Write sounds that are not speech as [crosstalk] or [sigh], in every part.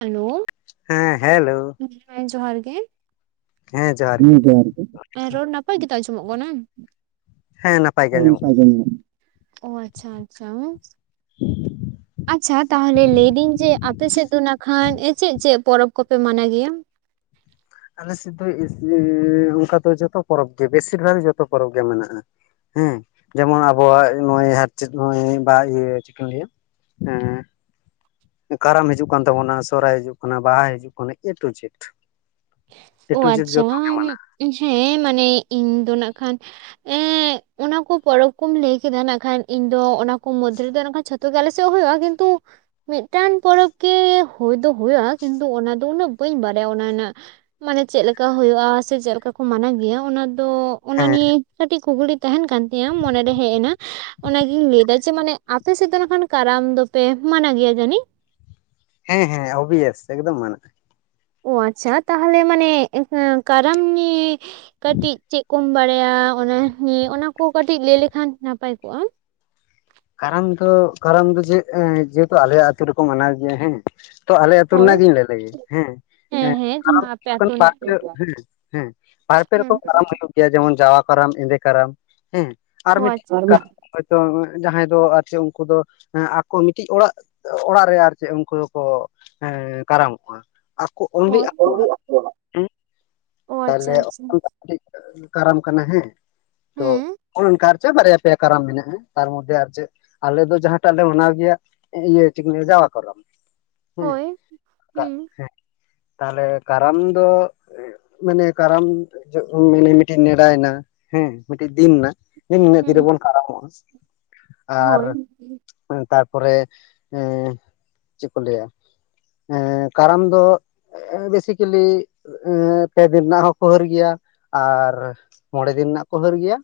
Hello ᱦᱮᱸ hello ᱦᱮᱸ ᱡᱚᱦᱟᱨ ᱜᱮ ᱦᱩᱸᱢ ᱡᱚᱦᱟᱨ ᱜᱮ ᱨᱚᱲ ᱱᱟᱯᱟᱭ ᱜᱮᱛᱚ ᱟᱸᱡᱚᱢᱚᱜ ᱠᱟᱱᱟ ᱦᱮᱸ ᱱᱟᱯᱟᱭ ᱜᱮ ᱟᱸᱡᱚᱢᱚᱜ [unintelligible] ᱚ ᱟᱪᱪᱷᱟ ᱟᱪᱪᱷᱟ ᱟᱪᱪᱷᱟ ᱛᱟᱦᱚᱞᱮ ᱞᱟᱹᱭᱫᱟᱹᱧ ᱡᱮ ᱟᱯᱮ ᱥᱮᱜ ᱫᱚ ᱱᱟᱜ ᱠᱷᱟᱱ ᱪᱮᱫ ᱪᱮᱫ ᱯᱚᱨᱚᱵᱽ ᱠᱚᱯᱮ ᱢᱟᱱᱟ ᱜᱮᱭᱟ ᱟᱞᱮᱥᱮᱫ ᱫᱚ ᱚᱱᱠᱟ ᱫᱚ ᱡᱚᱛᱚ ᱯᱚᱨᱚᱵᱽ ᱜᱮ ᱵᱮᱥᱤᱨ ᱵᱷᱟᱜᱽ ᱡᱚᱛᱚ ᱯᱚᱨᱚᱵᱽ ᱜᱮ ᱢᱮᱱᱟᱜᱼᱟ ᱦᱮᱸ ᱡᱮᱢᱚᱱ ᱟᱵᱚᱣᱟᱜ ᱱᱚᱜᱚᱭ [unintelligible] ᱵᱟ ᱤᱭᱟᱹ ᱪᱮᱫ ᱠᱚ ᱞᱟᱹᱭᱟ ᱮᱸ ᱠᱟᱨᱟᱢ ᱦᱤᱡᱩᱜ ᱠᱟᱱ ᱛᱟᱵᱚᱱᱟ ᱥᱚᱦᱨᱟᱭ ᱦᱤᱡᱩᱜ ᱠᱟᱱᱟ ᱵᱟᱦᱟᱭ ᱦᱤᱡᱩᱜ ᱠᱟᱱᱟ ᱮ ᱴᱩ ᱡᱮᱴ ᱮ ᱚ ᱴᱩ ᱡᱮᱴ ᱟᱪᱪᱷᱟ ᱡᱚᱛᱚ ᱜᱮ ᱢᱟᱱᱟᱜ ᱦᱮᱸ ᱢᱟᱱᱮ ᱤᱧ ᱫᱚ ᱱᱟᱜ ᱠᱷᱟᱱ ᱮ ᱚᱱᱟ ᱠᱚ ᱯᱚᱨᱚᱵᱽ ᱠᱚᱢ ᱞᱟᱹᱭ ᱠᱮᱫᱟ ᱱᱟᱜ ᱠᱷᱟᱱ ᱤᱧ ᱫᱚ ᱚᱱᱟ ᱠᱚ ᱢᱚᱫᱽᱫᱷᱮ ᱨᱮᱫᱚᱷ ᱡᱚᱛᱚ ᱜᱮ ᱟᱠᱮ ᱥᱮᱫ ᱦᱩᱭᱩᱜᱼᱟ ᱠᱤᱱᱛᱩ ᱢᱤᱫᱴᱟᱱ ᱯᱚᱨᱚᱵᱽ ᱜᱮ ᱦᱩᱭ ᱫᱚ ᱦᱩᱭᱩᱜᱼᱟ ᱠᱤᱱᱛᱩ ᱚᱱᱟ ᱫᱚ ᱩᱱᱟᱹᱜ ᱵᱟᱹᱧ ᱵᱟᱲᱟᱭᱟ ᱚᱱᱟ ᱨᱮᱱᱟᱜ ᱢᱟᱱᱮ ᱪᱮᱫ ᱞᱮᱠᱟ ᱦᱩᱭᱩᱜᱼᱟ ᱥᱮ ᱪᱮᱫᱠᱟ ᱠᱚ ᱢᱟᱱᱟ ᱜᱮᱭᱟ ᱚᱱᱟ ᱫᱚ ᱚᱱᱟ ᱦᱮᱸ ᱱᱤᱭᱮ ᱠᱟᱹᱴᱤᱡ ᱠᱩᱠᱞᱤ ᱛᱟᱦᱮᱱ ᱠᱟᱱ ᱛᱤᱧᱟᱹ ᱢᱚᱱᱮᱨᱮ ᱦᱮᱡ ᱮᱱᱟ ᱚᱱᱟᱜᱤᱧ ᱞᱟᱹᱭ ᱮᱫᱟ ᱡᱮ ᱢᱟᱱᱮ ᱟᱯᱮ ᱥᱮᱫ ᱫᱚ ᱱᱟᱠᱷᱟᱱ ᱠᱟᱨᱟᱢ ᱫᱚᱯᱮ ᱢᱟᱱᱟ ᱜᱮᱭᱟ ᱡᱟᱹᱱᱤᱡ ᱦᱮᱸ ᱦᱮᱸ ᱚᱵᱤᱭᱥ ᱮᱠᱫᱚᱢ ᱢᱟᱱ ᱚ ᱟᱪᱪᱷᱟ ᱛᱟᱦᱚᱞᱮ ᱢᱟᱱᱮ ᱠᱟᱨᱟᱢ ᱱᱤᱭᱮ ᱠᱟᱹᱴᱤᱡ ᱪᱮᱫ ᱠᱚ ᱠᱚᱢ ᱵᱟᱲᱟᱭᱟ ᱚᱱᱟ ᱱᱤᱭᱮ ᱚᱱᱟ ᱠᱚ ᱠᱟᱹᱴᱤᱡ ᱞᱟᱹᱭ ᱞᱮᱠᱷᱟᱱ ᱱᱟᱯᱟᱭ ᱠᱚᱜᱼᱟ ᱠᱟᱨᱟᱢ ᱫᱚ ᱠᱟᱨᱟᱢ ᱫᱚ ᱡᱮ ᱡᱮᱦᱮᱛᱩ ᱟᱞᱮᱭᱟᱜ ᱟᱹᱛᱩ ᱨᱮᱠᱚ ᱢᱟᱱᱟᱣ ᱜᱮᱭᱟ ᱦᱮᱸ ᱛᱚ ᱟᱞᱮ ᱟᱹᱛᱩ ᱦᱳᱭ ᱨᱮᱱᱟᱜ ᱜᱤᱧ ᱞᱟᱹᱭ ᱞᱮᱜᱮ ᱦᱮᱸ ᱦᱮᱸ ᱡᱟᱦᱟᱸ ᱟᱯᱮ ᱟᱛᱳ ᱨᱮᱱᱟᱜ ᱵᱟᱨᱮ ᱦᱮᱸ ᱦᱮᱸ ᱵᱟᱨᱯᱮ ᱦᱮᱸ ᱨᱚᱠᱚᱢ ᱠᱟᱨᱟᱢ ᱦᱩᱭᱩᱜ ᱡᱮᱢᱚᱱ ᱡᱟᱣᱟ ᱠᱟᱨᱟᱢ ᱮᱸᱫᱮ ᱠᱟᱨᱟᱢ ᱦᱮᱸ ᱟᱨ ᱚ ᱢᱤᱫᱴᱮ ᱟᱪᱪᱷᱟ [unintelligible] ᱡᱟᱦᱟᱸᱭ ᱫᱚ ᱟᱨ ᱠᱤ ᱩᱱᱠᱩ ᱫᱚ ᱟᱠᱚ ᱢᱤᱫᱴᱤᱡ ᱚᱲᱟᱜ ᱚᱲᱟᱜ ᱨᱮ ᱟᱨ ᱪᱮᱫ ᱩᱱᱠᱩ ᱫᱚᱠᱚ ᱠᱟᱨᱟᱢᱚᱜᱼᱟ ᱟᱠᱚ ᱚᱱᱞᱤ ᱟᱠᱚ ᱦᱳᱭ [unintelligible] ᱚ ᱟᱪᱪᱷᱟ ᱛᱟᱦᱚᱞᱮ ᱟᱪᱪᱷᱟ ᱴᱤᱡ ᱠᱟᱨᱟᱢ ᱠᱟᱱᱟ ᱦᱮᱸ ᱛᱚ ᱦᱮᱸ ᱚᱱᱠᱟ ᱟᱨ ᱪᱮᱫ ᱵᱟᱨᱭᱟ ᱯᱮᱭᱟ ᱠᱟᱨᱟᱢ ᱢᱮᱱᱟᱜᱼᱟ ᱛᱟᱨ ᱢᱚᱫᱽᱫᱷᱮ ᱟᱨ ᱪᱮᱫ ᱟᱞᱮ ᱫᱚ ᱡᱟᱦᱟᱸᱴᱟᱜ ᱞᱮ ᱢᱟᱱᱟᱣ ᱜᱮᱭᱟ ᱤᱨᱟᱹ ᱪᱮ ᱠᱚ ᱞᱟᱹᱭ ᱜᱮᱭᱟ ᱮ ᱡᱟᱣᱟ ᱠᱚᱨᱚᱢ ᱦᱮᱸ ᱦᱳᱭ ᱦᱩᱸ ᱦᱮᱸ ᱛᱟᱦᱞᱮ ᱠᱟᱨᱟᱢ ᱫᱚ ᱢᱟᱱᱮ ᱠᱟᱨᱟᱢ ᱢᱟᱱᱮ ᱢᱤᱫᱴᱮᱱ ᱱᱮᱰᱟᱭᱱᱟ ᱦᱮᱸ ᱢᱤᱫᱴᱮᱱ ᱫᱤᱱ ᱮᱱᱟ ᱡᱮ ᱱᱤᱭᱟᱹ ᱫᱤᱱ ᱦᱩᱸ ᱨᱮᱵᱚᱱ ᱠᱷᱟᱨᱢᱚᱜᱼᱟ ᱟᱨ ᱦᱳᱭ ᱛᱟᱨᱯᱚᱨᱮ ᱪᱮᱫ ᱠᱚ ᱞᱟᱹᱭᱟ ᱮᱸ ᱠᱟᱨᱟᱢ ᱫᱚ ᱵᱮᱥᱤᱠᱮᱞᱤ ᱯᱮ ᱫᱤᱱ ᱨᱮᱱᱟᱜ ᱦᱚᱸᱠᱚ ᱦᱟᱹᱨ ᱜᱮᱭᱟ ᱟᱨ ᱢᱚᱬᱮ ᱫᱤᱱ ᱨᱮᱱᱟᱜ ᱠᱚ ᱦᱟᱹᱨ ᱜᱮᱭᱟ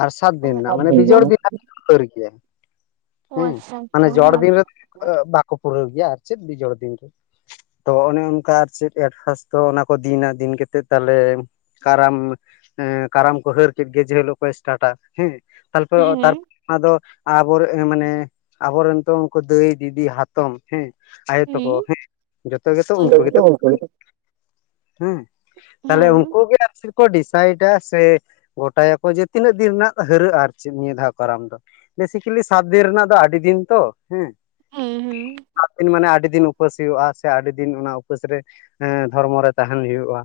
ᱟᱨ ᱥᱟᱛ ᱚ ᱫᱤᱱ ᱨᱮᱱᱟᱜ ᱢᱟᱱᱮ ᱵᱤᱡᱳᱚᱲ ᱫᱤᱱ ᱦᱟᱹᱨ ᱜᱮᱭᱟ ᱚ ᱦᱮᱸ ᱟᱪᱪᱷᱟ ᱢᱟᱱᱮ ᱟᱪᱪᱷᱟ ᱡᱚᱲ ᱦᱮᱸ ᱫᱤᱱ ᱨᱮᱫᱚ ᱵᱟᱠᱚ ᱯᱩᱨᱟᱹᱣ ᱜᱮᱭᱟ ᱟᱨ ᱪᱮᱫ ᱵᱤᱡᱚᱲ ᱫᱤᱱ ᱨᱮ ᱛᱚ ᱚᱱᱮ ᱚᱱᱠᱟ ᱟᱨ ᱪᱮᱫ ᱮᱴᱯᱷᱟᱥ ᱛᱚ ᱚᱱᱟ ᱠᱚ ᱫᱤᱱᱟ ᱫᱤᱱ ᱠᱟᱛᱮᱫ ᱛᱟᱦᱚᱞᱮ ᱠᱟᱨᱟᱢ ᱮ ᱠᱟᱨᱟᱢ ᱠᱚ ᱦᱟᱹᱨ ᱠᱮᱫ ᱜᱮ ᱡᱮᱦᱤᱞᱳᱜ ᱠᱚ ᱥᱴᱟᱴᱟ ᱦᱮᱸ ᱛᱟᱨᱯᱚᱨ ᱦᱮᱸ [unintelligible] ᱟᱫᱚ ᱟᱵᱚᱨᱮᱱ ᱢᱟᱱᱮ ᱟᱵᱚᱨᱮᱱ ᱛᱚ ᱩᱱᱠᱩ ᱫᱟᱹᱭ ᱫᱤᱫᱤ ᱦᱟ ᱛᱚᱢ ᱦᱮᱸ ᱟᱭᱳ ᱛᱟᱠᱚ ᱦᱮᱸ ᱡᱚᱛᱚ ᱜᱮᱛᱚ ᱩᱱᱠᱩ ᱜᱮᱛᱚ ᱠᱚ ᱦᱮᱸ ᱦᱮᱸ ᱛᱟᱦᱞᱮ ᱩᱱᱠᱩ ᱜᱮ ᱟᱨ ᱰᱤᱥᱟᱭᱤᱴᱟ ᱥᱮ ᱜᱚᱴᱟᱭᱟᱠᱚ ᱡᱮ ᱛᱤᱱᱟᱹᱜ ᱫᱤᱱ ᱨᱮᱱᱟᱜ ᱦᱟᱹᱨᱟᱹᱜᱼᱟ ᱪᱮ ᱱᱤᱭᱟᱹ ᱫᱷᱟᱣ ᱠᱟᱨᱟᱢ ᱫᱚ ᱵᱮᱥᱤᱠᱮᱞᱤ ᱥᱟᱛ ᱫᱤᱱ ᱨᱮᱱᱟᱜ ᱫᱚ ᱟᱹᱰᱤ ᱫᱤᱱ ᱛᱚ ᱦᱮᱸ ᱦᱮᱸ ᱦᱮᱸ ᱥᱟᱛ ᱫᱤᱱ ᱢᱟᱱᱮ ᱟᱰᱤ ᱫᱤᱱ ᱩᱯᱟᱹᱥ ᱦᱩᱭᱩᱜᱼᱟ ᱥᱮ ᱟᱹᱰᱤ ᱫᱤᱱ ᱚᱱᱟ ᱩᱯᱟᱹᱥ ᱨᱮ ᱫᱷᱚᱨᱢᱚ ᱨᱮ ᱛᱟᱦᱮᱱ ᱦᱩᱭᱩᱜᱼᱟ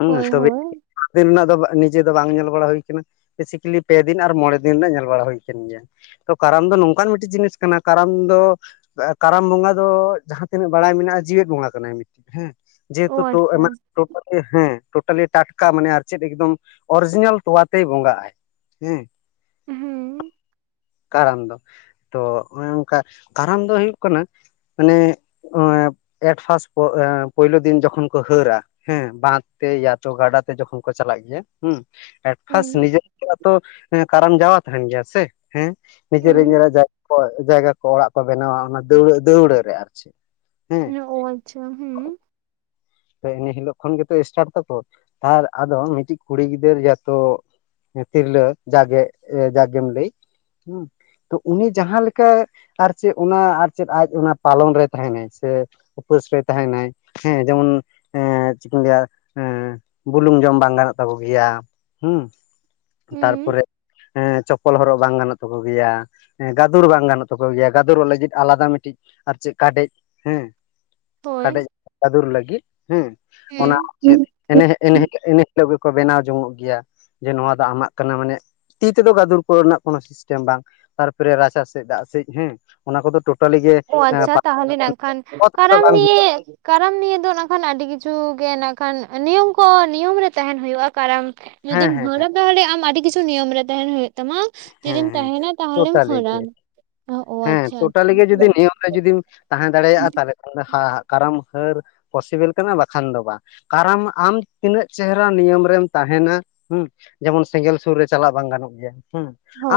ᱦᱮᱸ ᱦᱳᱭ ᱛᱚᱵᱮ ᱦᱳᱭ [unintelligible] ᱫᱤᱱ ᱨᱮᱱᱟᱜ ᱫᱚ ᱱᱤᱡᱮ ᱫᱚ ᱵᱟᱝ ᱧᱮᱞ ᱵᱟᱲᱟ ᱦᱩᱭ ᱠᱟᱱᱟ ᱵᱮᱥᱤᱠᱮᱞᱤ ᱯᱮ ᱫᱤᱱ ᱟᱨ ᱢᱚᱬᱮ ᱫᱤᱱ ᱫᱤᱱ ᱨᱮᱭᱟᱜ ᱧᱮᱞ ᱵᱟᱲᱟ ᱦᱩᱭ ᱠᱟᱱ ᱜᱮᱭᱟ ᱛᱚ ᱠᱟᱨᱟᱢ ᱫᱚ ᱱᱚᱝᱠᱟᱱ ᱢᱤᱫᱴᱮᱱ ᱡᱤᱱᱤᱥ ᱠᱟᱱᱟ ᱠᱟᱨᱟᱢ ᱫᱚ ᱠᱟᱨᱟᱢ ᱵᱚᱸᱜᱟ ᱫᱚ ᱡᱟᱦᱟᱸ ᱛᱤᱱᱟᱹᱜ ᱵᱟᱲᱟᱭ ᱢᱮᱱᱟᱜᱼᱟ [unintelligible] ᱵᱚᱸᱜᱟ ᱠᱟᱱᱟᱭ ᱢᱤᱫᱴ ᱦᱮᱸ ᱚ ᱡᱮᱦᱮᱛᱩ ᱟᱪᱪᱷᱟ ᱮᱢᱟᱱᱛᱩ [unintelligible] ᱦᱮᱸ ᱴᱳᱴᱟᱞᱤ ᱴᱟᱴᱠᱟ ᱢᱟᱱᱮ ᱟᱨ ᱪᱮᱫ ᱮᱠᱫᱚᱢ ᱚᱨᱤᱡᱤᱱᱟᱞ ᱛᱚᱣᱟ ᱛᱮᱭ ᱵᱚᱸᱜᱟ ᱟᱭ ᱦᱮᱸ ᱦᱩᱸ ᱠᱟᱨᱟᱢ ᱫᱚ ᱛᱚ ᱚᱱᱮ ᱚᱱᱠᱟ ᱠᱟᱨᱟᱢ ᱫᱚ ᱦᱩᱭᱩᱜ ᱠᱟᱱᱟ ᱢᱟᱱᱮᱻ ᱮᱴ ᱯᱷᱟᱥᱯ ᱯᱩᱭᱞᱩ ᱫᱤᱱ ᱡᱚᱠᱷᱚᱱ ᱠᱚ ᱦᱟᱹᱨᱟ ᱦᱮᱸ ᱵᱟᱸᱫ ᱛᱮ ᱭᱟᱛᱚ ᱜᱟᱰᱟ ᱛᱮ ᱡᱚᱠᱷᱚᱱ ᱠᱚ ᱪᱟᱞᱟᱜ ᱜᱮᱭᱟ ᱦᱩᱸ [unintelligible] ᱯᱷᱟᱥ ᱦᱮᱸ ᱱᱤᱡᱮᱨ ᱛᱚᱣᱟ ᱛᱚ ᱠᱟᱨᱟᱱ ᱡᱟᱣᱟ ᱛᱟᱦᱮᱱ ᱜᱮᱭᱟ ᱥᱮ ᱦᱮᱸ ᱱᱤᱡᱮᱨ ᱦᱮᱸ ᱧᱮᱞᱟᱨ ᱡᱟᱭᱜᱟ ᱡᱟᱭᱜᱟᱠᱚ ᱚᱲᱟᱜ ᱠᱚ ᱵᱮᱱᱟᱣᱟ ᱚᱱᱟ ᱫᱟᱹᱣᱲᱟᱹ ᱫᱟᱹᱣᱲᱟᱹ ᱨᱮ ᱟᱨ ᱪᱮᱫ ᱦᱮᱸ ᱚ ᱟᱪᱪᱷᱟ ᱦᱮᱸ ᱮᱱᱟᱹ ᱦᱤᱞᱳᱜ ᱠᱷᱚᱱ ᱜᱮᱛᱚ ᱮᱥᱴᱟᱴ ᱛᱟᱠᱚ ᱟᱨ ᱟᱫᱚ ᱢᱤᱫᱴᱤᱡ ᱠᱩᱲᱤ ᱜᱤᱫᱽᱟᱨ ᱭᱟ ᱛᱚ ᱛᱤᱨᱞᱟᱹ ᱡᱟᱜᱮ ᱡᱟᱜᱜᱮᱢ ᱞᱟᱹᱭ ᱦᱩᱸ ᱛᱚ ᱩᱱᱤ ᱡᱟᱦᱟᱸ ᱞᱮᱠᱟᱭ ᱟᱨ ᱪᱮᱫ ᱚᱱᱟ ᱟᱨ ᱪᱮᱫ ᱟᱡ ᱚᱱᱟ ᱯᱟᱞᱚᱱ ᱨᱮ ᱛᱟᱦᱮᱱᱟᱭ ᱥᱮᱻ ᱩᱯᱟᱹᱥ ᱨᱮ ᱛᱟᱦᱮᱱᱟᱭ ᱦᱮᱸ ᱡᱮᱢᱚᱱ ᱦᱮᱸ ᱪᱮᱫ ᱤᱧ ᱞᱟᱹᱭᱟ ᱦᱮ ᱵᱩᱞᱩᱝ ᱡᱚᱢ ᱵᱟᱝ ᱜᱟᱱᱚᱜ ᱛᱟᱠᱚ ᱜᱮᱭᱟ ᱦᱩᱸ ᱦᱩᱸ ᱛᱟᱨᱯᱚᱨᱮᱸ ᱪᱚᱯᱚᱞ ᱦᱚᱨᱚᱜ ᱵᱟᱝ ᱜᱟᱱᱚᱜᱻ ᱛᱟᱠᱚ ᱜᱮᱭᱟ ᱜᱟᱫᱩᱨ ᱵᱟᱝ ᱜᱟᱱᱚᱜ ᱛᱟᱠᱚ ᱜᱮᱭᱟ ᱜᱟᱫᱩᱨᱚᱜ ᱞᱟᱹᱜᱤᱫ ᱟᱞᱟᱫᱟ ᱢᱤᱫᱴᱤᱡ ᱟᱨ ᱪᱮᱫ ᱠᱟᱰᱮᱡ ᱦᱮᱸ ᱦᱳᱭ ᱠᱟᱰᱮᱡ ᱜᱟᱫᱩᱨ ᱞᱟᱹᱜᱤᱫ ᱦᱮᱸ ᱚᱱᱟ ᱦᱩᱸ ᱪᱮᱫ ᱮᱱᱮ ᱮᱱᱮ ᱮᱱᱮᱦᱤᱞᱳᱜᱮᱻ ᱠᱚ ᱵᱮᱱᱟᱣ ᱡᱚᱝᱚᱜ ᱜᱮᱭᱟ ᱡᱮ ᱱᱚᱣᱟ ᱫᱚ ᱟᱢᱟᱜ ᱠᱟᱱᱟ ᱢᱟᱱᱮ ᱛᱤ ᱛᱮᱫᱚ ᱜᱟᱫᱩᱨ ᱠᱚᱨᱮᱱᱟᱜ ᱠᱚᱱᱚ ᱥᱤᱥᱴᱮᱢ ᱵᱟᱝ ᱛᱟᱨᱯᱚᱨᱮ ᱨᱟᱪᱟ ᱥᱮᱫ ᱫᱟᱜ ᱥᱮᱡ ᱦᱮᱸ ᱚᱱᱟ ᱠᱚᱫᱚ ᱴᱚ [unintelligible] ᱚ ᱟᱪᱪᱷᱟ ᱛᱟᱦᱚᱞᱮ ᱱᱟᱜ ᱠᱷᱟᱱ ᱚᱛ ᱨᱮᱫᱚ ᱠᱟᱨᱟᱢ ᱵᱟᱝ ᱦᱩᱭᱩᱜ ᱱᱤᱭᱮᱻ ᱠᱟᱨᱟᱢ ᱱᱤᱭ ᱫᱚ ᱱᱟᱜ ᱠᱷᱟᱱ ᱟᱹᱰᱤ ᱠᱤᱪᱷᱩ ᱜᱮ ᱱᱟᱜ ᱠᱷᱟᱱ ᱱᱤᱭᱚᱢ ᱠᱚ ᱱᱤᱭᱚᱢ ᱨᱮ ᱛᱟᱦᱮᱱ ᱦᱩᱭᱩᱜᱼᱟ ᱠᱟᱨᱟᱢ ᱦᱮᱸ ᱡᱩᱫᱤᱢ ᱦᱮᱸ ᱦᱟᱹᱬᱟᱹ ᱫᱟᱲᱮᱭᱟᱜᱼᱟ ᱟᱢ ᱟᱹᱰᱤ ᱠᱤᱪᱷᱩ ᱱᱤᱭᱚᱢ ᱨᱮ ᱛᱟᱦᱮᱱ ᱦᱩᱭᱩᱜ ᱛᱟᱢᱟ ᱦᱮᱸ ᱡᱩᱫᱤᱢ ᱦᱮᱸ ᱛᱟᱦᱮᱱᱟ ᱛᱟᱦᱚᱞᱮᱢ ᱴᱳᱴᱟᱞᱤ ᱜᱮ ᱦᱚᱞᱟᱢ ᱦᱟᱹᱨᱟᱢ ᱚ ᱟᱪᱪᱷᱟ ᱟᱪᱪᱷᱟ ᱟᱨ ᱡᱩᱫᱤᱢ ᱛᱟᱦᱮᱸ ᱫᱟᱲᱮᱭᱟᱜᱼᱟ ᱛᱟᱦᱚᱞᱮ ᱠᱷᱟᱱᱫᱚ ᱠᱟᱨᱟᱢ ᱦᱟᱹᱨ ᱯᱚᱥᱤᱵᱮᱞ ᱠᱟᱱᱟ ᱵᱟᱠᱷᱟᱱ ᱫᱚ ᱵᱟᱝ ᱠᱟᱨᱚᱱ ᱟᱢ ᱛᱤᱱᱟᱹᱜ ᱪᱮᱦᱨᱟ ᱱᱤᱭᱚᱢ ᱨᱮᱢ ᱛᱟᱦᱮᱱᱟ ᱦᱩᱸ ᱡᱮᱢᱚᱱ ᱥᱮᱸᱜᱮᱞ ᱥᱩᱨ ᱨᱮ ᱪᱟᱞᱟᱜ ᱵᱟᱝ ᱜᱟᱱᱚᱜ ᱜᱮᱭᱟ ᱦᱩᱸ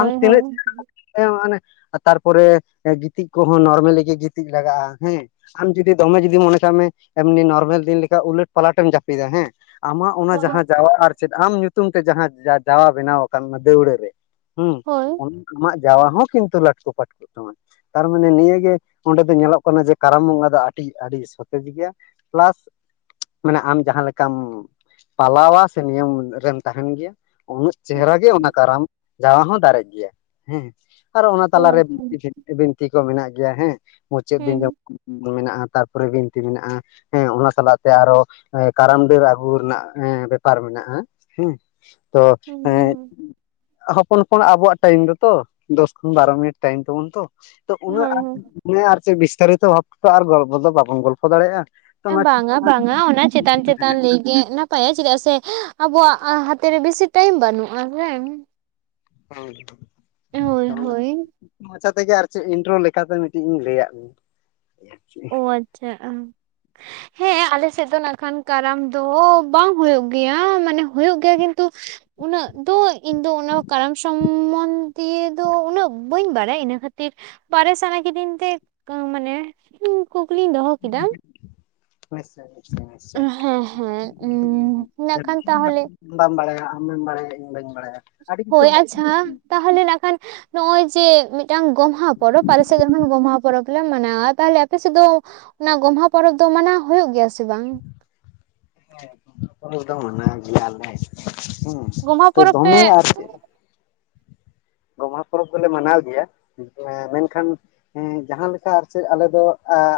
ᱟᱢ ᱦᱳᱭ ᱛᱤᱱᱟᱹᱜ ᱟᱮᱸ ᱟᱱᱮ ᱛᱟᱨᱯᱚᱨᱮ ᱜᱤᱛᱤᱡ ᱠᱚᱦᱚᱸ ᱱᱚᱨᱢᱮᱞᱤ ᱜᱮ ᱜᱤᱛᱤᱡ ᱞᱟᱜᱟᱜᱼᱟ ᱦᱮᱸ ᱟᱢ ᱡᱩᱫᱤ ᱫᱚᱢᱮ ᱡᱩᱫᱤ ᱢᱚᱱᱮ ᱠᱟᱜ ᱢᱮ ᱮᱢᱱᱤ ᱱᱚᱨᱢᱮᱞ ᱫᱤᱱ ᱞᱮᱠᱟ ᱩᱞᱟᱹᱴ ᱯᱟᱞᱟᱴᱮᱢ ᱡᱟᱯᱤᱫᱮᱫᱟ ᱦᱮᱸ ᱟᱢᱟᱜ ᱚᱱᱟ ᱦᱳᱭ ᱡᱟᱦᱟᱸ ᱡᱟᱣᱟ ᱟᱨ ᱪᱮᱫ ᱟᱢ ᱧᱩᱛᱩᱢ ᱛᱮ ᱡᱟᱦᱟᱸ ᱡᱟᱣᱟ ᱵᱮᱱᱟᱣ ᱟᱠᱟᱱ ᱚᱱᱟ ᱫᱟᱹᱣᱲᱟᱹ ᱨᱮ ᱦᱩᱸ ᱦᱳᱭ ᱟᱢᱟᱜ ᱡᱟᱣᱟ ᱦᱚᱸ ᱠᱤᱱ ᱛᱩᱞᱟᱴ ᱞᱚᱴᱠᱩ ᱠᱮ ᱛᱟᱡᱟ ᱛᱟᱨᱢᱟᱱᱮ ᱱᱤᱭᱟᱹᱜᱮ ᱚᱸᱰᱮ ᱫᱚ ᱧᱮᱞᱚᱜ ᱠᱟᱱᱟ ᱡᱮ ᱠᱟᱨᱟᱢ ᱵᱚᱸᱜᱟ ᱫᱚ ᱟᱹᱰᱤ ᱟᱹᱰᱤ ᱥᱚᱛᱮ ᱜᱮᱭᱟ ᱯᱞᱟᱥ ᱢᱟᱱᱮ ᱟᱢ ᱡᱟᱦᱟᱸ ᱞᱮᱠᱟᱢ ᱯᱟᱞᱟᱣᱟ ᱥᱮ ᱱᱤᱭᱚᱢ ᱨᱮᱢ ᱛᱟᱦᱮᱱ ᱜᱮᱭᱟ ᱩᱱᱟᱹᱜ ᱪᱮᱦᱨᱟ ᱜᱮ ᱚᱱᱟ ᱠᱟᱨᱟᱢ ᱡᱟᱣᱟ ᱦᱚᱸ ᱫᱟᱨᱮᱜ ᱜᱮᱭᱟ ᱦᱮᱸ ᱟᱨᱚ ᱚᱱᱟ ᱳ ᱛᱟᱞᱟᱨᱮ ᱟᱪᱪᱷᱟ [unintelligible] ᱪᱮᱫ ᱵᱤᱱᱛᱤ ᱠᱚ ᱢᱮᱱᱟᱜ ᱜᱮᱭᱟ ᱦᱮᱸ ᱢᱩᱪᱟᱹᱫ ᱫᱤᱱ ᱦᱩᱸ ᱢᱮᱱᱟᱜᱼᱟ ᱛᱟᱨᱯᱚᱨᱮ ᱵᱤᱱᱛᱤ ᱢᱮᱱᱟᱜᱼᱟ ᱦᱮᱸ ᱚᱱᱟ ᱥᱟᱞᱟᱜ ᱛᱮ ᱟᱨᱚ ᱠᱟᱨᱟᱢ ᱰᱟᱹᱨ ᱟᱹᱜᱩ ᱨᱮᱱᱟᱜ ᱮ ᱵᱮᱯᱟᱨ ᱢᱮᱱᱟᱜᱼᱟ ᱦᱮᱸ ᱛᱚ ᱦᱩᱸ ᱮ ᱦᱩᱸ ᱦᱚᱯᱚᱱ ᱦᱚᱯᱚᱱ ᱟᱵᱚᱣᱟᱜ ᱴᱟᱭᱤᱢ ᱫᱚᱛᱚ ᱫᱚᱥ ᱠᱷᱚᱱ ᱵᱟᱨᱚ ᱢᱤᱱᱤᱴ ᱴᱟᱭᱤᱢ ᱛᱟᱵᱚᱱ ᱛᱚ ᱩᱱᱟᱹᱜ ᱦᱳᱭ ᱦᱳᱭ ᱢᱟᱱᱮ ᱟᱨ ᱪᱮᱫ ᱵᱤᱥᱛᱟᱨᱤ ᱛᱮ ᱵᱷᱚᱠᱛᱟ ᱟᱨ ᱜᱚᱞᱯᱚ ᱫᱚ ᱵᱟᱵᱚᱱ ᱜᱚᱞᱯᱚ ᱫᱟᱲᱮᱭᱟᱜᱼᱟ ᱛᱚ ᱚᱱᱟ ᱵᱟᱝᱟ ᱵᱟᱝᱟ ᱚᱱᱟ ᱪᱮᱛᱟᱱ ᱪᱮᱛᱟᱱ ᱞᱟᱹᱭ ᱜᱮ [unintelligible] ᱱᱯᱟᱭᱟ ᱪᱮᱫᱟᱜ ᱥᱮ ᱟᱵᱚᱣᱟᱜ ᱦᱟᱛᱮ ᱨᱮ ᱵᱮᱥᱤ ᱴᱟᱭᱤᱢ ᱵᱟᱹᱱᱩᱜᱼᱟ ᱦᱮᱸ ᱦᱚᱭ ᱛᱚ ᱦᱳᱭ ᱦᱳᱭ [unintelligible] ᱢᱚᱪᱟ ᱛᱮᱜᱮ ᱟᱨ ᱪᱮᱫ ᱤᱱᱨᱳ ᱞᱮᱠᱟᱛᱮ ᱢᱤᱫᱴᱤᱡ ᱤᱧ ᱞᱟᱹᱭᱟᱫ ᱢᱮᱭᱟ ᱚ ᱟᱪᱪᱷᱟ [unintelligible] ᱦᱮᱸ ᱟᱞᱮ ᱥᱮᱫ ᱫᱚ ᱱᱟᱜ ᱠᱷᱟᱱ ᱠᱟᱨᱟᱢ ᱫᱚ ᱵᱟᱝ ᱦᱩᱭᱩᱜ ᱜᱮᱭᱟ ᱢᱟᱱᱮ ᱦᱩᱭᱩᱜ ᱜᱮᱭᱟ ᱠᱤᱱᱛᱩ ᱩᱱᱟᱹᱜ ᱫᱚ ᱤᱧ ᱫᱚ ᱚᱱᱟ ᱠᱟᱨᱟᱢ ᱥᱚᱢᱚᱱᱫᱤᱭᱟᱹ ᱟᱫᱚ ᱩᱱᱟᱹᱜ ᱵᱟᱹᱧ ᱵᱟᱲᱟᱭᱟ ᱤᱱᱟᱹ ᱠᱷᱟᱹᱛᱤᱨ ᱵᱟᱲᱟᱭ ᱥᱟᱱᱟ ᱠᱤᱫᱤᱧ ᱛᱮ ᱢᱟᱱᱮᱼᱼ ᱤᱧ ᱠᱩᱠᱞᱤᱧ ᱫᱚᱦᱚ ᱠᱮᱫᱟ ᱱᱤᱥᱪᱚᱭ ᱦᱮᱸ ᱦᱮᱸ ᱢᱮᱱᱟᱜ ᱠᱷᱟᱱ ᱛᱟᱦᱚᱞᱮ ᱵᱟᱢ ᱵᱟᱲᱟᱭᱟ ᱟᱢᱮᱢ ᱵᱟᱲᱟᱭᱟ ᱤᱧ ᱵᱟᱹᱧ ᱵᱟᱲᱟᱭᱟ ᱟᱹᱰᱤ ᱠᱤᱪᱷᱩ ᱦᱳᱭ ᱟᱪᱪᱷᱟ ᱛᱟᱦᱚᱞᱮ ᱱᱟᱜ ᱠᱷᱟᱱ ᱱᱚᱜᱼᱚᱭ ᱡᱮ ᱢᱤᱫᱴᱟᱝ ᱜᱚᱢᱦᱟ ᱯᱚᱨᱚᱵᱽ ᱟᱞᱮ ᱥᱮᱫ ᱜᱚᱢᱦᱟ ᱯᱚᱨᱚᱵᱽ ᱞᱮ ᱢᱟᱱᱟᱣᱟ ᱛᱟᱦᱚᱞᱮ ᱟᱯᱮᱥᱮᱫ ᱫᱚ ᱚᱱᱟ ᱜᱚᱢᱦᱟ ᱯᱚᱨᱚᱵᱽ ᱫᱚ ᱢᱟᱱᱟᱣ ᱦᱩᱭᱩᱜ ᱜᱮᱭᱟ ᱥᱮ ᱵᱟᱝ? ᱦᱮᱸ ᱚᱱᱟ ᱫᱚ ᱢᱟᱱᱟᱣ ᱜᱮᱭᱟᱞᱮ ᱾ ᱦᱩᱸ, ᱜᱚᱢᱦᱟ ᱛᱚ ᱯᱚᱨᱚᱵᱽ ᱯᱮ ᱫᱚᱢᱮ ᱟᱨ ᱪᱮᱫ ᱜᱚᱢᱦᱟ ᱯᱚᱨᱚᱵᱽ ᱫᱚᱞᱮ ᱢᱟᱱᱟᱣ ᱜᱮᱭᱟ ᱢᱮᱱᱠᱷᱟᱱ ᱡᱟᱦᱟᱸ ᱞᱮᱠᱟ ᱟᱨ ᱪᱮᱫ ᱟᱞᱮ ᱫᱚ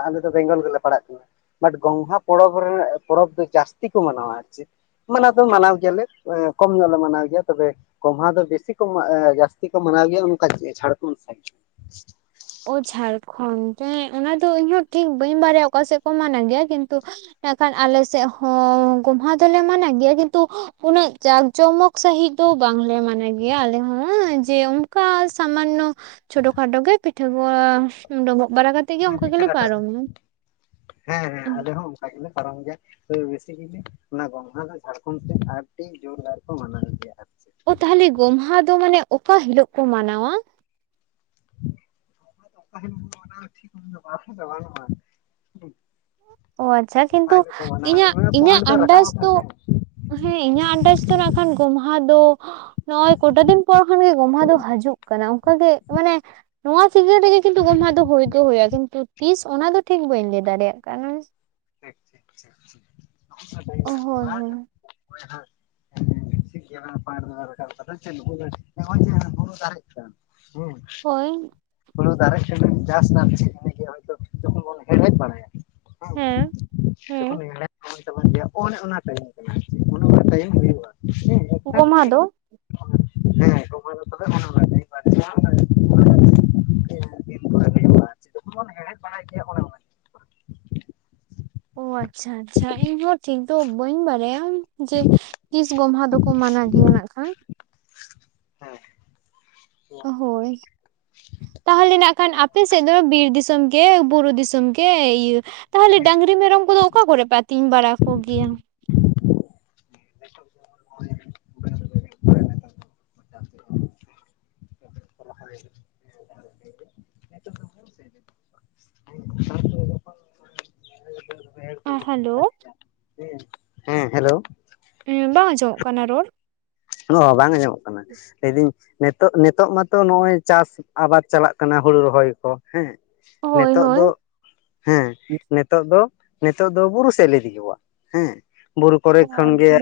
ᱟᱞᱮ ᱫᱚ ᱵᱮᱝᱜᱚᱞ ᱜᱮᱞᱮ ᱯᱟᱲᱟᱜ ᱠᱟᱱᱟ ᱵᱟᱴ ᱜᱚᱢᱦᱟ ᱯᱚᱨᱚᱵᱽ ᱨᱮᱱᱟᱜ ᱯᱚᱨᱚᱵᱽ ᱫᱚ ᱡᱟᱹᱥᱛᱤ ᱠᱚ ᱢᱟᱱᱟᱣᱟ ᱟᱨ ᱪᱮᱫ ᱢᱟᱱᱟᱣ ᱫᱚ ᱢᱟᱱᱟᱣ ᱜᱮᱭᱟᱞᱮ ᱠᱚᱢ ᱧᱚᱜ ᱞᱮ ᱢᱟᱱᱟᱣ ᱜᱮᱭᱟ ᱛᱚᱵᱮ ᱜᱚᱢᱦᱟ ᱫᱚ ᱵᱮᱥᱤ ᱠᱚᱢ ᱡᱟᱹᱥᱛᱤ ᱡᱟᱹᱥᱛᱤ ᱠᱚ ᱢᱟᱱᱟᱣ ᱜᱮᱭᱟ ᱚᱱᱠᱟ ᱡᱷᱟᱲᱠᱷᱚᱸᱰ ᱥᱟᱭᱤᱰ ᱚ ᱡᱷᱟᱲᱠᱷᱚᱸᱰ ᱦᱮᱸ ᱚᱱᱟ ᱫᱚ ᱤᱧᱦᱚᱸ ᱴᱷᱤᱠ ᱵᱟᱹᱧ ᱵᱟᱲᱟᱭᱟ ᱚᱠᱟ ᱥᱮᱫ ᱠᱚ ᱢᱟᱱᱟᱣ ᱜᱮᱭᱟ ᱠᱤᱱᱛᱩ ᱢᱮᱱᱠᱷᱟᱱ ᱟᱞᱮ ᱥᱮᱫ ᱦᱚᱸ ᱜᱚᱢᱦᱟ ᱫᱚᱞᱮ ᱢᱟᱱᱟᱣ ᱜᱮᱭᱟ ᱠᱤᱱᱛᱩ ᱩᱱᱟᱹᱜ ᱡᱟᱠ ᱡᱚᱢᱚᱠ ᱥᱟᱺᱦᱤᱡ ᱫᱚ ᱵᱟᱝᱞᱮ ᱢᱟᱱᱟᱣ ᱜᱮᱭᱟ ᱟᱞᱮ ᱦᱚᱸ ᱡᱮ ᱚᱱᱠᱟ ᱥᱟᱢᱟᱱᱱᱚ ᱪᱷᱚᱴᱳ ᱠᱷᱟᱴᱚ ᱜᱮ ᱯᱤᱴᱷᱟᱹ ᱠᱚ ᱰᱳᱢᱵᱚᱜ ᱵᱟᱲᱟ ᱠᱟᱛᱮᱜ ᱜᱮ ᱚᱱᱠᱟ ᱜᱮᱞᱮ ᱦᱮᱴᱟᱜ ᱯᱟᱨᱚᱢᱟ ᱦᱮᱸ ᱦᱮᱸ ᱟᱞᱮ ᱦᱚᱸ ᱚᱱᱠᱟ ᱜᱮᱞᱮ ᱯᱟᱨᱚᱢ ᱜᱮᱭᱟ᱾ ᱵᱮᱥᱤ ᱡᱩᱫᱤ ᱚᱱᱟ ᱜᱚᱢᱦᱟ ᱫᱚ ᱡᱷᱟᱲᱠᱷᱚᱸᱱᱰ ᱥᱮᱫ ᱟᱹᱰᱤ ᱡᱳᱨᱫᱟᱨ ᱠᱚ ᱢᱟᱱᱟᱣ ᱜᱮᱭᱟ᱾ ᱪᱮᱫ ᱚ ᱛᱟᱦᱚᱞᱮ ᱜᱚᱢᱦᱟ ᱫᱚ ᱢᱟᱱᱮ ᱚᱠᱟ ᱦᱤᱞᱚᱜ ᱠᱚ ᱢᱟᱱᱟᱣᱟ? ᱴᱷᱤᱠᱟᱹᱱ ᱵᱟᱹᱱᱩᱜᱼᱟ ᱚ ᱟᱪᱪᱷᱟ ᱚᱠᱟ ᱠᱤᱱᱛᱩ ᱦᱤᱞᱳᱜ ᱠᱚ ᱢᱟᱱᱟᱣᱟ ᱤᱧᱟᱹᱜ ᱚᱱᱟ ᱤᱧᱟᱹᱜ ᱯᱚᱭᱮᱱᱴ ᱫᱚ ᱨᱟᱠᱟᱵ ᱟᱱᱫᱟᱥ ᱟᱠᱟᱱ ᱫᱚ ᱦᱮᱸ᱾ ᱦᱮᱸ ᱤᱧᱟᱹᱜ ᱟᱱᱫᱟᱡᱽ ᱫᱚ ᱱᱟᱜ ᱠᱷᱟᱱ ᱜᱚᱢᱦᱟ ᱫᱚ ᱱᱚᱜᱼᱚᱭ ᱠᱳᱴᱟ ᱫᱤᱱ ᱯᱚᱨ ᱠᱷᱚᱱ ᱜᱮ ᱜᱚᱢᱦᱟ ᱫᱚ ᱦᱤᱡᱩᱜ ᱠᱟᱱᱟ ᱚᱱᱠᱟᱜᱮ ᱢᱟᱱᱮ ᱱᱚᱣᱟ ᱥᱤᱡᱚᱱ ᱨᱮᱜᱮ ᱠᱤᱱᱛᱩ ᱜᱚᱢᱦᱟ ᱫᱚ ᱦᱩᱭ ᱫᱚ ᱦᱩᱭᱩᱜᱼᱟ ᱠᱤᱱᱛᱩ ᱛᱤᱥ ᱚᱱᱟᱫᱚ ᱴᱷᱤᱠ ᱵᱟᱹᱧ ᱞᱟᱹᱭ ᱫᱟᱲᱮᱭᱟᱜ ᱠᱟᱱᱟ᱾ ᱴᱷᱤᱠ ᱴᱷᱤᱠ ᱴᱷᱤᱠ ᱚ ᱦᱳᱭ ᱦᱳᱭ [unintelligible] ᱚᱠᱚᱭ ᱦᱟᱸᱜ ᱦᱮᱸ ᱴᱷᱤᱠ ᱜᱮᱭᱟ ᱯᱟᱴ ᱫᱚᱞᱮ ᱨᱟᱠᱟᱵ ᱠᱟᱫᱟ ᱱᱚᱜᱼᱚᱭ ᱡᱮ ᱦᱩᱲᱩ ᱫᱟᱨᱮᱜ ᱠᱟᱱᱟ ᱦᱩᱸ ᱦᱳᱭ ᱦᱩᱲᱩ ᱫᱟᱨᱮᱜ ᱠᱟᱱᱟ ᱪᱟᱥ ᱱᱟᱜ ᱡᱚᱠᱷᱚᱱ ᱵᱚᱱ ᱦᱮᱲᱦᱮᱫ ᱵᱟᱲᱟᱭᱟ ᱦᱮᱸ [unintelligible] ᱦᱮᱸ ᱡᱚᱠᱷᱚᱱ ᱦᱮᱲᱦᱮᱫ ᱛᱟᱵ ᱜᱮᱭᱟ ᱚᱱᱮ ᱚᱱᱟ ᱛᱟᱭᱚᱢ ᱠᱟᱱᱟ ᱚᱱᱮ ᱚᱱᱟ ᱛᱟᱭᱤᱢ ᱦᱩᱭᱩᱜᱼᱟ ᱦᱮᱸ ᱜᱚᱢᱦᱟ ᱫᱚ ᱦᱮᱸ ᱜᱚᱢᱦᱟ ᱫᱚ ᱛᱚᱵᱮ ᱚᱱᱮ ᱴᱟᱭᱤᱢ ᱟᱨ ᱡᱟᱦᱟᱸ ᱚᱱᱟ ᱫᱤᱱ ᱠᱚᱨᱮ ᱦᱩᱭᱩᱜᱼᱟ ᱡᱚᱠᱷᱚᱱ ᱵᱚᱱ ᱦᱮᱲᱦᱮᱫ ᱵᱟᱲᱟᱭ ᱜᱮᱭᱟ ᱚᱱᱮ ᱚᱱᱟ ᱦᱮᱸ ᱚ ᱟᱪᱪᱷᱟ ᱟᱪᱪᱷᱟ ᱤᱧᱦᱚᱸ ᱴᱷᱤᱠ ᱫᱚ ᱵᱟᱹᱧ ᱵᱟᱲᱟᱭᱟ ᱡᱮ ᱛᱤᱥ ᱜᱚᱢᱦᱟ ᱫᱚᱠᱚ ᱢᱟᱱᱟ ᱜᱮᱭᱟ ᱱᱟᱜ ᱠᱷᱟᱱ? ᱦᱮᱸ ᱦᱳᱭ ᱛᱟᱦᱚᱞᱮ ᱱᱟᱜ ᱠᱷᱟᱱ ᱟᱯᱮ ᱥᱮᱫ ᱫᱚ ᱵᱤᱨ ᱫᱤᱥᱚᱢ ᱜᱮ ᱵᱩᱨᱩ ᱫᱤᱥᱚᱢ ᱜᱮ ᱤᱭᱟᱹ ᱛᱟᱦᱚᱞᱮ ᱰᱟᱝᱨᱤ ᱢᱮᱨᱚᱢ ᱠᱚᱫᱚ ᱚᱠᱟ ᱠᱚᱨᱮ ᱯᱮ ᱟᱹᱛᱤᱧ ᱵᱟᱲᱟ ᱠᱚᱜᱮᱭᱟ᱾ [unintelligible] [unintelligible] ᱦᱮᱸ ᱦᱮᱞᱳ ᱦᱮᱸ ᱦᱮᱸ ᱦᱮᱞᱳ ᱦᱮᱸ ᱵᱟᱝ ᱟᱸᱡᱚᱢᱚᱜ ᱠᱟᱱᱟ ᱨᱚᱲ ᱚ ᱦᱚ ᱵᱟᱝ ᱟᱸᱡᱚᱢᱚᱜ ᱠᱟᱱᱟ ᱞᱟᱹᱭᱫᱟᱹᱧ ᱱᱤᱛᱚᱜ ᱱᱤᱛᱚᱜ ᱢᱟᱛᱚ ᱱᱚᱜᱼᱚᱭ ᱪᱟᱥ ᱟᱵᱟᱫᱽ ᱪᱟᱞᱟᱜ ᱠᱟᱱᱟ ᱦᱩᱲᱩ ᱨᱚᱦᱚᱭ ᱠᱚ᱾ ᱦᱮᱸ ᱦᱳᱭ ᱱᱤᱛᱚᱜ ᱦᱳᱭ ᱫᱚ ᱦᱮᱸ ᱱᱤᱛᱚᱜ ᱫᱚ ᱱᱤᱛᱚᱜ ᱫᱚ ᱵᱩᱨᱩ ᱥᱮᱫ ᱤᱫᱮ ᱠᱚᱣᱟ ᱦᱮᱸ ᱵᱩᱨᱩ ᱠᱚᱨᱮ ᱚ ᱠᱷᱚᱱ ᱜᱮ ᱟᱪᱪᱷᱟ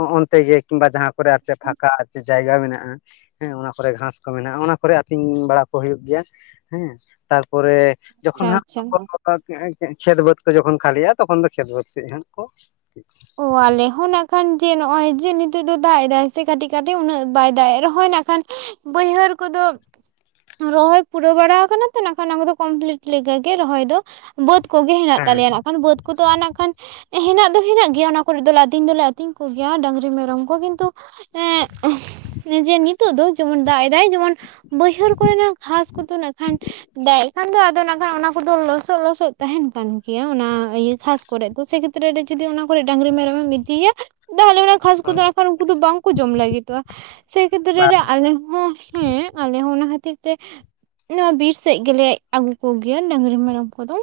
ᱚᱼᱚᱱᱛᱮ ᱜᱮ ᱠᱤᱢᱵᱟ ᱡᱟᱦᱟᱸ ᱠᱚᱨᱮ ᱟᱨ ᱪᱮᱫ ᱯᱷᱟᱠᱟ ᱟᱨ ᱪᱮᱫ ᱡᱟᱭᱜᱟ ᱢᱮᱱᱟᱜᱼᱟ᱾ ᱦᱮᱸ ᱚᱱᱟ ᱠᱚᱨᱮ ᱜᱷᱟᱥ ᱠᱚ ᱢᱮᱱᱟᱜᱼᱟ ᱚᱱᱟ ᱠᱚᱨᱮ ᱟᱹᱛᱤᱧ ᱵᱟᱲᱟ ᱠᱚ ᱦᱩᱭᱩᱜ ᱜᱮᱭᱟ᱾ ᱦᱮᱸ ᱛᱟᱨᱯᱚᱨᱮ ᱡᱚᱠᱷᱚᱱ ᱦᱟᱸᱜ ᱟᱪᱪᱷᱟ ᱟᱪᱪᱷᱟ [unintelligible] ᱠᱷᱮᱛ ᱵᱟᱹᱫᱽ ᱠᱚ ᱡᱚᱠᱷᱚᱱ ᱠᱷᱟᱹᱞᱤᱜᱼᱟ ᱛᱚᱠᱷᱚᱱ ᱫᱚ ᱠᱷᱮᱛ ᱵᱟᱹᱫᱽ ᱥᱮᱡ ᱦᱟᱸᱜ ᱠᱚ ᱚ ᱟᱞᱮ ᱦᱚᱸ ᱱᱟᱜ ᱠᱷᱟᱱ ᱡᱮ ᱱᱚᱜᱼᱚᱭ ᱡᱮ ᱱᱤᱛᱚᱜ ᱫᱚ ᱫᱟᱜ ᱮᱫᱟᱭ ᱥᱮ ᱠᱟᱹᱴᱤᱡ ᱠᱟᱹᱴᱤᱡ ᱩᱱᱟᱹᱜ ᱵᱟᱭ ᱫᱟᱜᱮᱫ ᱨᱮᱦᱚᱸᱭ ᱱᱟᱜ ᱠᱷᱟᱱ ᱵᱟᱹᱭᱦᱟᱹᱲ ᱠᱚᱫᱚ ᱨᱚᱦᱚᱭ ᱯᱩᱨᱟᱹᱣ ᱵᱟᱲᱟ ᱟᱠᱟᱱᱟ ᱛᱚ ᱱᱟᱜ ᱠᱷᱟᱱ ᱚᱱᱟ ᱠᱚᱫᱚ ᱠᱚᱢᱯᱞᱤᱴ ᱞᱮᱠᱟᱜᱮ ᱨᱚᱦᱚᱭ ᱫᱚ᱾ ᱵᱟᱹᱫᱽ ᱠᱚᱜᱮ ᱦᱮᱱᱟᱜ ᱦᱮᱸ ᱦᱮᱸ ᱛᱟᱞᱮᱭᱟ ᱱᱟᱜ ᱠᱷᱟᱱ ᱵᱟᱹᱫᱽ ᱠᱚᱫᱚ ᱟᱨ ᱱᱟᱜ ᱠᱷᱟᱱ ᱦᱮᱱᱟᱜ ᱫᱚ ᱦᱮᱱᱟᱜ ᱜᱮᱭᱟ ᱚᱱᱟ ᱠᱚᱨᱮ ᱫᱚᱞᱮ ᱟᱹᱛᱤᱧ ᱫᱚᱞᱮ ᱟᱹᱛᱤᱧ ᱠᱚᱜᱮᱭᱟ ᱰᱟᱝᱨᱤ ᱢᱮᱨᱚᱢ ᱠᱚ ᱠᱤᱱᱛᱩ ᱮᱸ ᱱᱤᱡᱮ ᱱᱤᱛᱳᱜ ᱫᱚ ᱡᱮᱢᱚᱱ ᱫᱟᱜ ᱮᱫᱟᱭ ᱡᱮᱢᱚᱱ ᱵᱟᱹᱭᱦᱟᱹᱲ ᱠᱚᱨᱮᱱᱟᱜ ᱜᱷᱟᱥ ᱠᱚᱫᱚ ᱱᱟᱜ ᱠᱷᱟᱱ ᱫᱟᱜ ᱮᱜ ᱠᱟᱱ ᱫᱚ ᱟᱫᱚ ᱱᱟᱜ ᱠᱷᱟᱱ ᱚᱱᱟ ᱠᱚᱫᱚ ᱞᱚᱥ ᱥᱚᱜ ᱞᱚᱥᱚᱫ ᱛᱟᱦᱮᱱ ᱠᱟᱱ ᱜᱮᱭᱟ ᱚᱱᱟ ᱤᱭᱟᱹ ᱜᱷᱟᱥ ᱠᱚᱨᱮ ᱫᱚ ᱥᱮ ᱠᱷᱮᱛᱨᱮᱹ ᱨᱮ ᱡᱩᱫᱤ ᱚᱱᱟ ᱰᱟᱝᱨᱤ ᱢᱮᱨᱚᱢ ᱮᱢ ᱤᱫᱤᱭᱟ᱾ ᱛᱟᱦᱞᱮ ᱚᱱᱟ ᱜᱷᱟᱥ ᱠᱚᱫᱚ ᱦᱟᱜ ᱠᱷᱟᱱ ᱩᱝᱠᱩ ᱫᱚ ᱵᱟᱝᱠᱚ ᱡᱚᱢ ᱞᱟᱹᱜᱤᱫᱚᱜᱼᱟ ᱥᱮ ᱠᱷᱮᱛᱨᱮ ᱵᱟᱨ ᱨᱮ ᱟᱞᱮ ᱦᱚᱸ ᱦᱮᱸ ᱟᱞᱮ ᱦᱚᱸ ᱚᱱᱟ ᱠᱷᱟᱹᱛᱤᱨ ᱛᱮ ᱱᱚᱣᱟ ᱵᱤᱨ ᱥᱮᱜ ᱜᱮᱞᱮ ᱟᱹᱜᱩ ᱠᱚᱜᱮᱭᱟ ᱰᱟᱹᱝᱨᱤ ᱢᱮᱨᱚᱢ ᱠᱚᱫᱚ᱾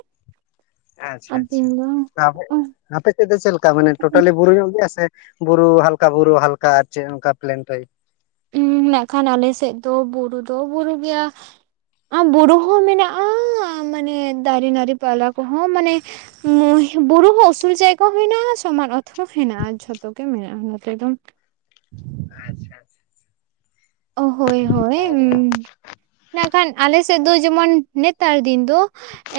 ᱟᱪᱪᱷᱟ ᱟᱨ ᱟᱪᱪᱷᱟ ᱵᱤᱧ ᱫᱚ ᱟᱵᱚ ᱟᱯᱮ ᱥᱮᱫ ᱫᱚ ᱪᱮᱫᱞᱮᱠᱟ ᱢᱟᱱᱮ ᱴᱳᱴᱟᱞᱤ ᱵᱩᱨᱩ ᱧᱚᱜ ᱜᱮᱭᱟ ᱥᱮ ᱵᱩᱨᱩ ᱦᱟᱞᱠᱟ ᱵᱩᱨᱩ ᱦᱟᱞᱠᱟ ᱟᱨ ᱪᱮᱜ ᱚᱝᱠᱟ ᱯᱞᱮᱱᱴᱟᱭᱤᱯ? ᱩᱸ ᱱᱟᱜ ᱠᱷᱟᱱ ᱟᱞᱮ ᱥᱮᱜ ᱫᱚ ᱵᱩᱨᱩ ᱫᱚ ᱵᱩᱨᱩ ᱜᱮᱭᱟ᱾ ᱟᱸ ᱵᱩᱨᱩ ᱦᱚᱸ ᱢᱮᱱᱟᱜᱼᱟ ᱟ ᱢᱟᱱᱮ ᱫᱟᱨᱮ ᱱᱟᱹᱲᱤ ᱯᱟᱞᱟ ᱠᱚᱦᱚᱸ ᱢᱟᱱᱮ ᱵᱩᱨᱩ ᱦᱚᱸ ᱩᱥᱩᱞ ᱡᱟᱭᱜᱟ ᱦᱚᱸ ᱦᱮᱱᱟᱜᱼᱟ ᱥᱚᱢᱟᱱ ᱚᱛ ᱦᱚᱸ ᱦᱮᱱᱟᱜᱼᱟ ᱡᱷᱚᱛᱚ ᱜᱮ ᱢᱮᱱᱟᱜᱼᱟ ᱱᱚᱛᱮ ᱫᱚ᱾ ᱦᱮ ᱟᱪᱪᱷᱟ ᱟᱪᱷᱟ ᱚ ᱦᱳᱭ ᱦᱳᱭ ᱱᱟᱜ ᱠᱷᱟᱱ ᱟᱞᱮᱥᱮᱫ ᱫᱚ ᱡᱮᱢᱚᱱ ᱱᱮᱛᱟᱨ ᱫᱤᱱ ᱫᱚ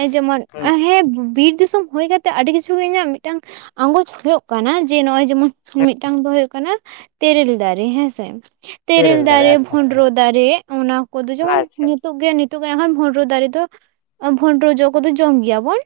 ᱮᱸ ᱡᱮᱢᱚᱱ ᱮ ᱦᱮᱸ ᱵᱤᱨ ᱫᱤᱥᱚᱢ ᱦᱳᱭ ᱠᱟᱛᱮᱜ ᱟᱹᱰᱤ ᱠᱤᱪᱷᱩ ᱜᱮ ᱤᱧᱟᱹᱜ ᱢᱤᱫᱴᱟᱝ ᱟᱸᱜᱚᱪ ᱦᱳᱭᱳᱜ ᱠᱟᱱᱟ ᱡᱮ ᱱᱚᱜᱼᱚᱭ ᱡᱮᱢᱚᱱ ᱢᱤᱫᱴᱟᱝ ᱫᱚ ᱦᱳᱭᱳᱜ ᱠᱟᱱᱟ ᱛᱮᱨᱮᱞ ᱫᱟᱨᱮ ᱦᱮᱸᱥᱮ ᱛᱮᱨᱮᱞ ᱫᱟᱨᱮ ᱵᱷᱳᱸᱰᱨᱳ ᱫᱟᱨᱮ ᱚᱱᱟ ᱠᱚᱫᱚ ᱡᱮᱢᱚᱱ ᱟᱪᱪᱷᱟ ᱱᱤᱛ ᱛᱚᱜ ᱜᱮ ᱱᱤᱛᱚᱜ ᱠᱷᱟᱱ ᱵᱷᱩᱸᱰᱨᱳ ᱫᱟᱨᱮ ᱫᱚ ᱵᱷᱩᱸᱰᱨᱳ ᱡᱚ ᱠᱚᱫᱚ ᱡᱚᱢ ᱜᱮᱭᱟ ᱵᱚᱱ᱾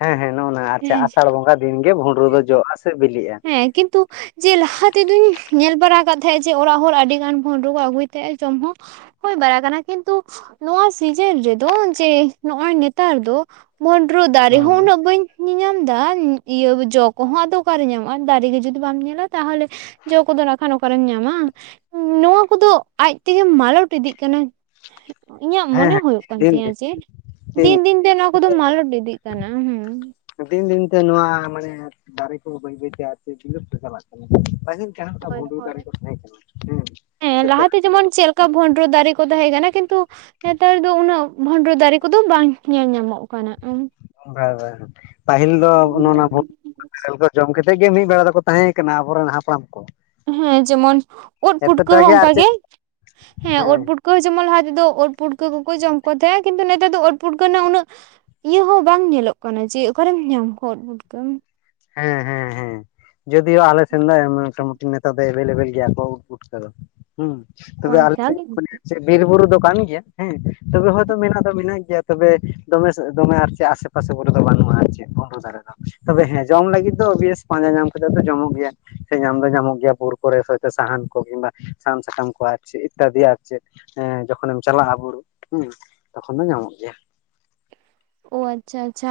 ᱦᱮᱸ ᱦᱮᱸ ᱱᱚᱜᱼᱱᱟ ᱟᱪᱪᱷᱟ ᱟᱥᱟᱲ ᱵᱚᱸᱜᱟ ᱫᱤᱱ ᱜᱮ ᱵᱷᱩᱸᱰᱨᱳ ᱫᱚ ᱡᱚᱜᱼᱟ ᱥᱮ ᱵᱤᱞᱤᱜᱼᱟ᱾ ᱦᱮᱸ ᱠᱤᱱᱛᱩ ᱡᱮ ᱞᱟᱦᱟ ᱛᱮᱫᱚᱧ ᱧᱮᱞ ᱵᱟᱲᱟ ᱠᱟᱫ ᱛᱟᱦᱮᱸᱜ ᱡᱮ ᱚᱲᱟᱜ ᱦᱚᱲ ᱟᱹᱰᱤᱜᱟᱱ ᱵᱷᱳᱸᱰᱨᱳ ᱠᱚ ᱟᱹᱜᱩᱭ ᱛᱮᱦᱮᱜ ᱡᱚᱢ ᱦᱚᱸ ᱦᱳᱭ ᱵᱟᱲᱟ ᱠᱟᱱᱟ ᱠᱤᱱᱛᱩ ᱱᱚᱣᱟ ᱥᱤᱡᱮᱱ ᱨᱮᱫᱚ ᱡᱮ ᱱᱚᱜᱼᱚᱭ ᱱᱮᱛᱟᱨ ᱫᱚ ᱵᱷᱳᱸᱰᱨᱳ ᱫᱟᱨᱮ ᱦᱚᱸ ᱦᱮᱸ ᱩᱱᱟᱹᱜ ᱵᱟᱹᱧ ᱧᱤᱧᱟᱢ ᱫᱟ ᱤᱭᱟᱹ ᱡᱚ ᱠᱚᱦᱚᱸ ᱟᱫᱚ ᱚᱠᱟᱨᱮ ᱧᱟᱢᱚᱜ? ᱟᱨ ᱫᱟᱨᱮ ᱜᱮ ᱡᱩᱫᱤ ᱵᱟᱢ ᱧᱮᱞᱟ ᱛᱟᱦᱞᱮ ᱡᱚ ᱠᱚᱫᱚ ᱱᱟᱜ ᱠᱷᱟᱱ ᱚᱠᱟᱨᱮᱢ ᱧᱟᱢᱟ? ᱱᱚᱣᱟ ᱠᱚᱫᱚ ᱟᱡ ᱛᱮᱜᱮ ᱢᱟᱞᱚᱴ ᱤᱫᱤᱜ ᱠᱟᱱᱟ᱾ ᱤᱧᱟᱹᱜ ᱢᱚᱱᱮ ᱦᱮᱸ ᱦᱳᱭᱳᱜ ᱠᱟᱱ ᱫᱤᱱ ᱛᱤᱧᱟᱹ ᱡᱮ ᱫᱤᱱ ᱫᱤᱱ ᱛᱮ ᱱᱚᱣᱟ ᱠᱚᱫᱚ ᱢᱟᱞᱚᱴ ᱤᱫᱤᱜ ᱠᱟᱱᱟ ᱦᱩᱸ᱾ ᱫᱤᱱ ᱫᱤᱱᱛᱮ ᱱᱚᱣᱟ ᱢᱟᱱᱮ ᱫᱟᱨᱮ ᱠᱚ ᱵᱟᱹᱭ ᱵᱟᱹᱭᱛᱮ ᱟᱨ [unintelligible] ᱪᱟᱞᱟᱜ ᱠᱟᱱᱟ ᱯᱟᱹᱦᱤᱞ ᱡᱟᱸᱦᱟ ᱞᱮᱠᱟ ᱦᱳᱭ ᱵᱷᱩᱸᱰᱨᱩ ᱦᱳᱭ ᱫᱟᱨᱮ ᱠᱚ ᱛᱟᱦᱮᱸ ᱠᱟᱱᱟ ᱦᱮᱸ ᱦᱮᱸ ᱥᱮ ᱛᱮᱨᱮᱞ ᱞᱟᱦᱟᱛᱮ ᱫᱟᱨᱮ ᱡᱮᱢᱚᱱ ᱠᱚ ᱪᱮᱫ ᱛᱟᱦᱮᱸ ᱞᱮᱠᱟ ᱠᱟᱱᱟ᱾ ᱵᱷᱚᱸᱰᱨᱚ ᱫᱟᱨᱮ ᱠᱚ ᱛᱟᱦᱮ ᱠᱟᱱᱟ ᱠᱤᱱᱛᱩ ᱱᱮᱛᱟᱨ ᱫᱚ ᱩᱱᱟᱹᱜ ᱵᱷᱳᱸᱰᱨᱳ ᱫᱟᱨᱮ ᱠᱚᱫᱚ ᱵᱟᱝ ᱧᱮᱞ ᱧᱟᱢᱚᱜ ᱠᱟᱱᱟ᱾ [unintelligible] ᱯᱟᱹᱦᱤᱞ ᱫᱚ ᱚᱱᱮ ᱚᱱᱟ ᱵᱷᱩ [unintelligible] ᱠᱚ ᱡᱚᱢ ᱠᱮᱛᱮᱜ ᱜᱮ ᱢᱤᱫ ᱵᱮᱲᱟ ᱫᱚᱠᱚ ᱛᱟᱦᱮᱸ ᱠᱟᱱᱟ ᱟᱵᱚᱨᱮᱱ ᱦᱟᱯᱲᱟᱢ ᱠᱚ᱾ ᱦᱮᱸ ᱡᱮᱢᱚᱱ ᱳᱫ ᱯᱩᱴᱠᱟᱹ ᱮᱛᱚᱴᱟ ᱦᱚᱸ ᱟᱨ ᱚᱝᱠᱟ ᱜᱮ ᱪᱮᱫ ᱦᱮᱸ᱾ ᱳᱫ ᱯᱩᱴᱠᱟᱹ ᱡᱮᱢᱚᱱ ᱞᱟᱦᱟ ᱛᱮᱫᱚ ᱳᱫ ᱯᱩᱴᱠᱟᱹ ᱠᱚᱠᱚ ᱡᱚᱢ ᱠᱚ ᱛᱟᱦᱮᱫ ᱠᱤᱱᱛᱩ ᱱᱮᱛᱟᱨ ᱫᱚ ᱳᱫ ᱯᱩᱴᱠᱟᱸ ᱨᱮᱱᱟᱜ ᱩᱱᱟᱹᱜ ᱤᱭᱟᱹ ᱦᱚᱸ ᱵᱟᱝ ᱧᱮᱞᱚᱜ ᱠᱟᱱᱟ ᱡᱮ ᱚᱠᱟᱨᱮᱢ ᱧᱟᱢ ᱠᱚᱶᱟ ᱳᱫ ᱯᱩᱴᱹᱠᱟ᱾ ᱦᱮᱸ ᱦᱮᱸ ᱦᱮᱸ ᱡᱚᱫᱤᱭᱳ ᱟᱞᱮ ᱥᱮᱱ ᱫᱚ ᱢᱚᱴᱟ ᱢᱩᱴᱤ ᱱᱮᱛᱟᱨ ᱫᱚ ᱮᱵᱮᱞ ᱮᱵᱮᱞ ᱜᱮᱭᱟ ᱠᱚ ᱳᱫ ᱯᱩᱴᱹᱠᱟ ᱫᱚ ᱦᱩᱸ᱾ ᱚ ᱛᱚᱵᱮ ᱟᱞᱮ ᱟᱪᱪᱷᱟ ᱥᱮᱫ [unintelligible] ᱵᱤᱨ ᱵᱩᱨᱩ ᱫᱚ ᱠᱟᱱ ᱜᱮᱭᱟ ᱦᱮᱸ ᱛᱚᱵᱮ ᱦᱚᱭᱛᱳ ᱢᱮᱱᱟᱜ ᱫᱚ ᱢᱮᱱᱟᱜ ᱜᱮᱭᱟ ᱛᱚᱵᱮ ᱫᱚᱢᱮ ᱫᱚᱢᱮ ᱟᱨ ᱪᱮᱫ ᱟᱥᱮ ᱯᱟᱥᱮ ᱠᱚᱨᱮ ᱫᱚ ᱵᱟᱹᱱᱩᱜᱼᱟ ᱟᱨ ᱪᱮᱫ [inaudible] ᱫᱟᱨᱮ ᱫᱚ ᱛᱚᱵᱮ ᱦᱮᱸ ᱡᱚᱢ ᱞᱟᱹᱜᱤᱫ ᱫᱚ ᱳᱵᱤᱭᱥ ᱯᱟᱸᱡᱟ ᱧᱟᱢ ᱠᱟᱛᱮᱫ ᱫᱚ ᱡᱚᱢᱚᱜ ᱜᱮᱭᱟ ᱥᱮ ᱧᱟᱢ ᱫᱚ ᱧᱟᱢᱚᱜ ᱜᱮᱭᱟ ᱵᱩᱨᱩ ᱠᱚᱨᱮ ᱦᱚᱭ ᱛᱚ ᱥᱟᱦᱟᱱ ᱠᱚ ᱠᱤᱢᱵᱟ ᱥᱟᱦᱟᱱ ᱥᱟᱠᱟᱢ ᱠᱚ ᱟᱨ ᱪᱮᱫ ᱤᱛᱛᱟᱫᱤ ᱟᱨ ᱪᱮᱫ ᱮᱸ ᱡᱚᱠᱷᱚᱱᱮᱢ ᱪᱟᱞᱟᱜᱼᱟ ᱵᱩᱨᱩ ᱦᱮᱸ ᱛᱚᱠᱷᱚᱱ ᱫᱚ ᱧᱟᱢᱚᱜ ᱜᱮᱭᱟ, ᱚ ᱟᱪᱪᱷᱟ ᱟᱪᱪᱷᱟ